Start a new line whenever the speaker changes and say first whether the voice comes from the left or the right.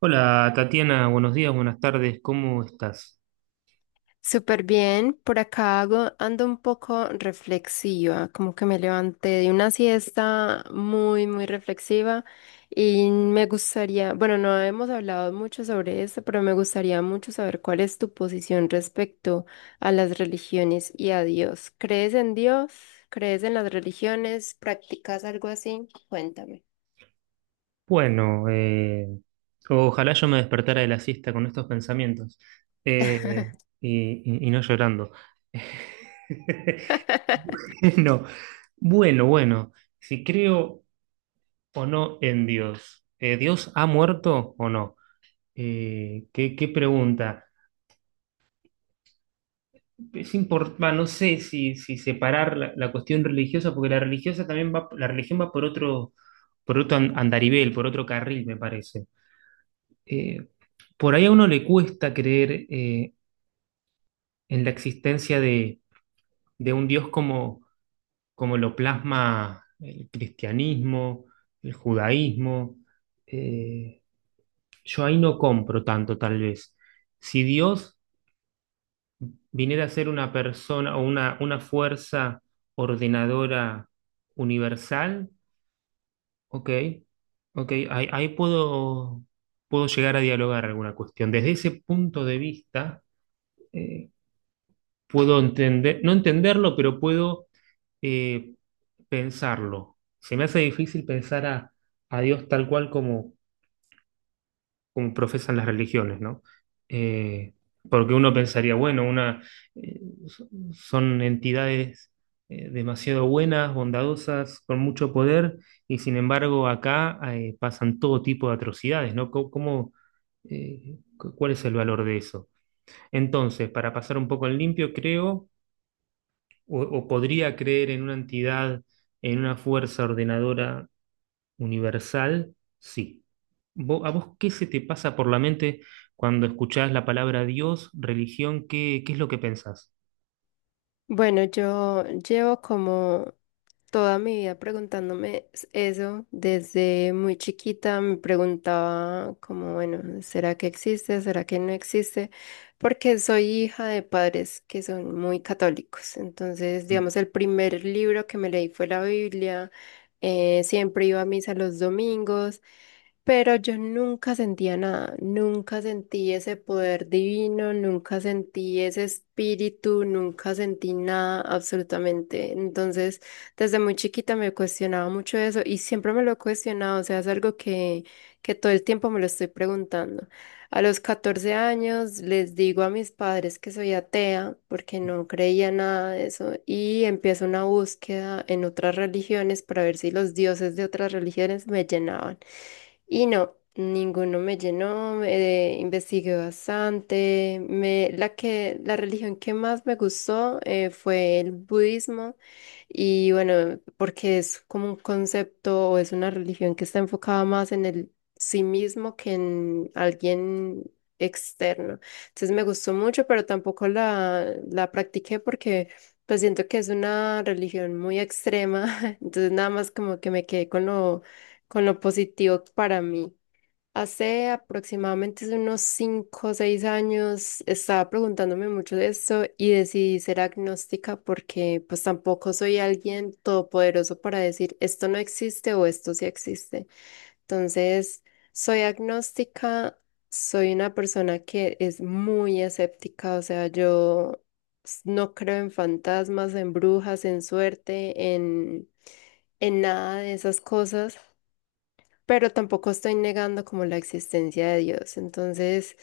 right: Hola Tatiana, buenos días, buenas tardes, ¿cómo estás?
left: Súper bien, por acá ando un poco reflexiva, como que me levanté de una siesta muy, muy reflexiva y me gustaría, bueno, no hemos hablado mucho sobre esto, pero me gustaría mucho saber cuál es tu posición respecto a las religiones y a Dios. ¿Crees en Dios? ¿Crees en las religiones? ¿Practicas algo así? Cuéntame.
right: Bueno, eh, Ojalá yo me despertara de la siesta con estos pensamientos eh, y no llorando. No, bueno, si creo o no en Dios. ¿Dios ha muerto o no? ¿Qué pregunta es importante? No sé si separar la cuestión religiosa, porque la religiosa también va, la religión va por otro andarivel, por otro carril, me parece. Eh, por ahí a uno le cuesta creer en la existencia de un Dios como, como lo plasma el cristianismo, el judaísmo. Eh, yo ahí no compro tanto, tal vez. Si Dios viniera a ser una persona o una fuerza ordenadora universal, ok, ok, ahí puedo, puedo llegar a dialogar alguna cuestión. Desde ese punto de vista, eh, puedo entender, no entenderlo, pero puedo eh, pensarlo. Se me hace difícil pensar a Dios tal cual como, como profesan las religiones, ¿no? Eh, Porque uno pensaría, bueno, una, eh, son entidades demasiado buenas, bondadosas, con mucho poder, y sin embargo acá pasan todo tipo de atrocidades, ¿no? ¿Cómo, cuál es el valor de eso? Entonces, para pasar un poco en limpio, creo, o podría creer en una entidad, en una fuerza ordenadora universal, sí. ¿A vos qué se te pasa por la mente cuando escuchás la palabra Dios, religión? ¿Qué es lo que pensás?
left: Bueno, yo llevo como toda mi vida preguntándome eso. Desde muy chiquita me preguntaba como, bueno, ¿será que existe? ¿Será que no existe? Porque soy hija de padres que son muy católicos. Entonces, digamos, el primer libro que me leí fue la Biblia. Siempre iba a misa los domingos. Pero yo nunca sentía nada, nunca sentí ese poder divino, nunca sentí ese espíritu, nunca sentí nada absolutamente. Entonces, desde muy chiquita me cuestionaba mucho eso y siempre me lo he cuestionado, o sea, es algo que todo el tiempo me lo estoy preguntando. A los 14 años les digo a mis padres que soy atea porque no creía nada de eso y empiezo una búsqueda en otras religiones para ver si los dioses de otras religiones me llenaban. Y no, ninguno me llenó, investigué bastante. La religión que más me gustó fue el budismo y bueno, porque es como un concepto o es una religión que está enfocada más en el sí mismo que en alguien externo. Entonces me gustó mucho, pero tampoco la practiqué porque pues siento que es una religión muy extrema. Entonces nada más como que me quedé con con lo positivo para mí. Hace aproximadamente unos 5 o 6 años estaba preguntándome mucho de esto y decidí ser agnóstica porque pues tampoco soy alguien todopoderoso para decir esto no existe o esto sí existe. Entonces, soy agnóstica, soy una persona que es muy escéptica, o sea, yo no creo en fantasmas, en brujas, en suerte, en nada de esas cosas pero tampoco estoy negando como la existencia de Dios. Entonces,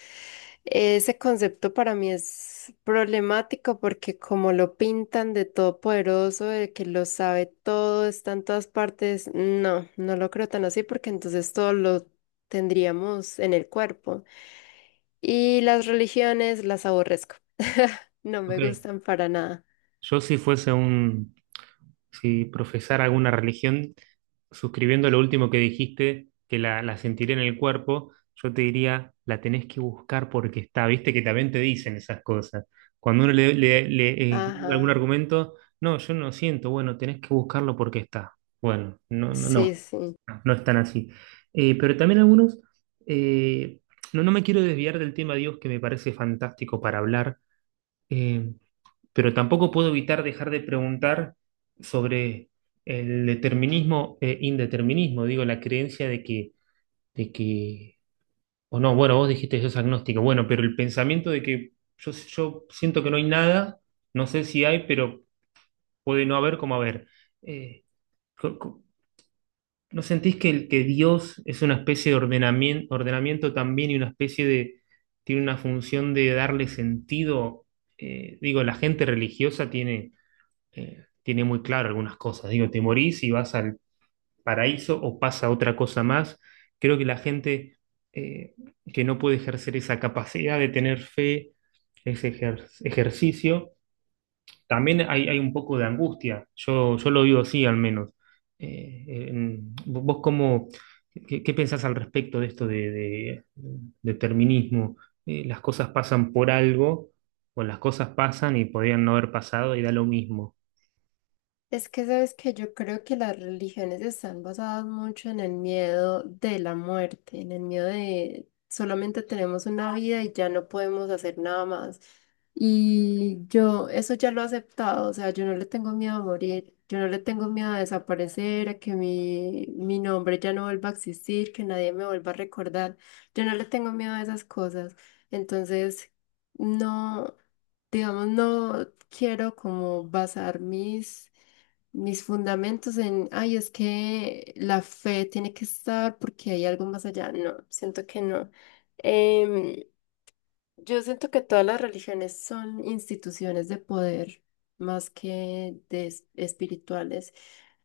left: ese concepto para mí es problemático porque como lo pintan de todopoderoso, de que lo sabe todo, está en todas partes, no, no lo creo tan así porque entonces todo lo tendríamos en el cuerpo. Y las religiones las aborrezco. No
right: Ok,
left: me gustan para nada.
right: yo si fuese un, si profesara alguna religión, suscribiendo lo último que dijiste, que la sentiré en el cuerpo, yo te diría, la tenés que buscar porque está, viste que también te dicen esas cosas. Cuando uno le
left: Ajá.
right: algún argumento, no, yo no siento, bueno, tenés que buscarlo porque está. Bueno, no, no, no,
left: Sí, sí.
right: no están así. Pero también algunos, eh, no, no me quiero desviar del tema Dios, que me parece fantástico para hablar, eh, pero tampoco puedo evitar dejar de preguntar sobre el determinismo e indeterminismo. Digo, la creencia de que, o no, bueno, vos dijiste que sos agnóstico, bueno, pero el pensamiento de que yo siento que no hay nada, no sé si hay, pero puede no haber como haber. Eh, co- co- ¿No sentís que el que Dios es una especie de ordenamiento, ordenamiento también y una especie de, tiene una función de darle sentido? Digo, la gente religiosa tiene, tiene muy claro algunas cosas. Digo, te morís y vas al paraíso o pasa otra cosa más. Creo que la gente eh, que no puede ejercer esa capacidad de tener fe, ese ejercicio, también hay un poco de angustia. Yo lo vivo así al menos. ¿Vos cómo, qué pensás al respecto de esto de determinismo? ¿Las cosas pasan por algo, o las cosas pasan y podrían no haber pasado y da lo mismo?
left: Es que sabes que yo creo que las religiones están basadas mucho en el miedo de la muerte, en el miedo de solamente tenemos una vida y ya no podemos hacer nada más. Y yo eso ya lo he aceptado, o sea, yo no le tengo miedo a morir, yo no le tengo miedo a desaparecer, a que mi nombre ya no vuelva a existir, que nadie me vuelva a recordar, yo no le tengo miedo a esas cosas. Entonces, no, digamos, no quiero como basar mis fundamentos en, ay, es que la fe tiene que estar porque hay algo más allá. No, siento que no. Em, yo siento que todas las religiones son instituciones de poder más que de espirituales.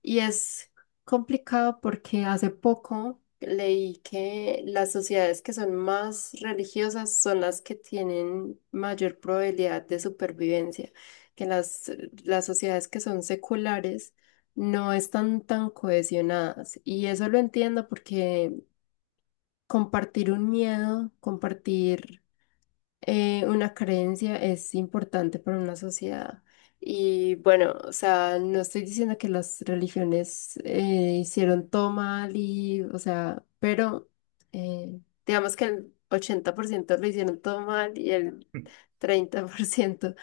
left: Y es complicado porque hace poco leí que las sociedades que son más religiosas son las que tienen mayor probabilidad de supervivencia, que las sociedades que son seculares no están tan cohesionadas. Y eso lo entiendo porque compartir un miedo, compartir una creencia es importante para una sociedad. Y bueno, o sea, no estoy diciendo que las religiones hicieron todo mal y, o sea, pero eh, digamos que el 80% lo hicieron todo mal y el 30%.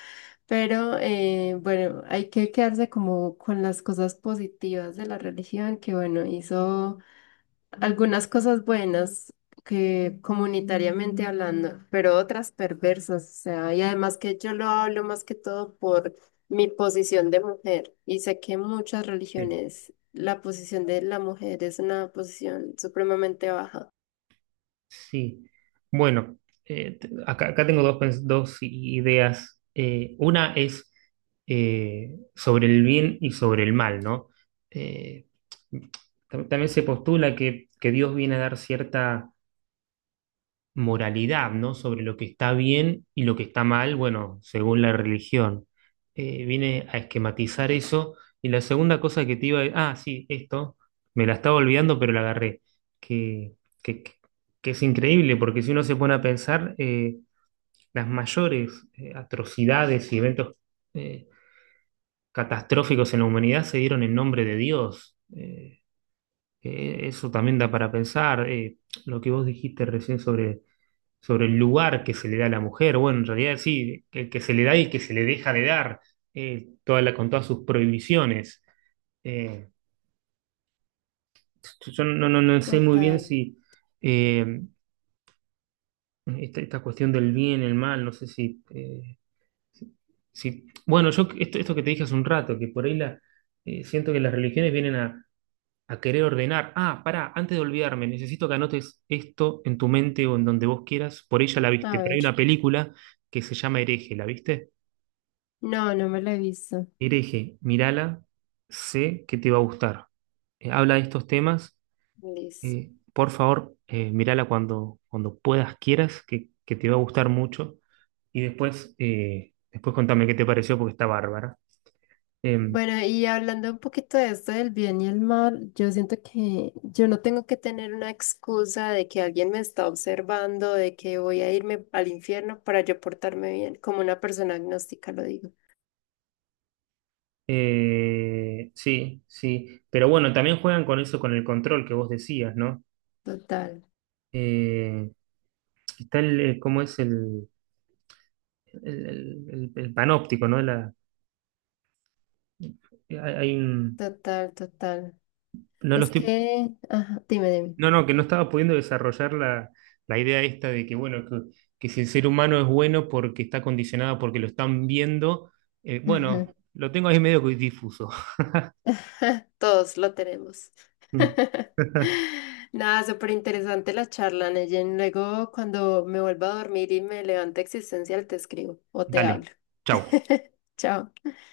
left: Pero bueno, hay que quedarse como con las cosas positivas de la religión, que bueno, hizo algunas cosas buenas que comunitariamente hablando, pero otras perversas, o sea, y además que yo lo hablo más que todo por mi posición de mujer, y sé que en muchas religiones la posición de la mujer es una posición supremamente baja.
right: Sí, bueno, acá, acá tengo dos, dos ideas. Una es sobre el bien y sobre el mal, ¿no? Eh, También se postula que Dios viene a dar cierta moralidad, ¿no? Sobre lo que está bien y lo que está mal, bueno, según la religión. Viene a esquematizar eso. Y la segunda cosa que te iba a... Ah, sí, esto, me la estaba olvidando, pero la agarré. Que, que, que- es increíble, porque si uno se pone a pensar, las mayores atrocidades y eventos eh, catastróficos en la humanidad se dieron en nombre de Dios. Eso también da para pensar. Lo que vos dijiste recién sobre sobre el lugar que se le da a la mujer. Bueno, en realidad sí, que se le da y que se le deja de dar, con todas sus prohibiciones. Eh, yo no sé muy bien
left: Total.
right: si eh, esta cuestión del bien, el mal, no sé si... si- si, bueno, yo esto, esto que te dije hace un rato, que por ahí la, siento que las religiones vienen a querer ordenar. Ah, pará, antes de olvidarme, necesito que anotes esto en tu mente o en donde vos quieras. Por ella la
left: A
right: viste, pero hay
left: ver.
right: una película que se llama Hereje, ¿la viste?
left: No, no me la he visto.
right: Hereje, mírala, sé que te va a gustar. Habla de estos temas,
left: Listo.
right: por favor, mírala cuando, cuando puedas, quieras, que te va a gustar mucho. Y después, después contame qué te pareció porque está bárbara. Eh,
left: Bueno, y hablando un poquito de esto del bien y el mal, yo siento que yo no tengo que tener una excusa de que alguien me está observando, de que voy a irme al infierno para yo portarme bien, como una persona agnóstica lo digo.
right: sí, sí. Pero bueno, también juegan con eso, con el control que vos decías, ¿no?
left: Total,
right: Eh, Está el, ¿cómo es el, el- el panóptico, ¿no? La, hay un,
left: total, total.
right: no lo
left: Es
right: estoy.
left: que, ajá, dime, dime.
right: No, no, que no estaba pudiendo desarrollar la, la idea esta de que, bueno, que si el ser humano es bueno porque está condicionado, porque lo están viendo, bueno, lo tengo ahí medio que difuso.
left: Todos lo tenemos. Nada, súper interesante la charla, Neyen. Luego, cuando me vuelva a dormir y me levante existencial, te escribo o te
right: Dale,
left: hablo.
right: chau.
left: Chao.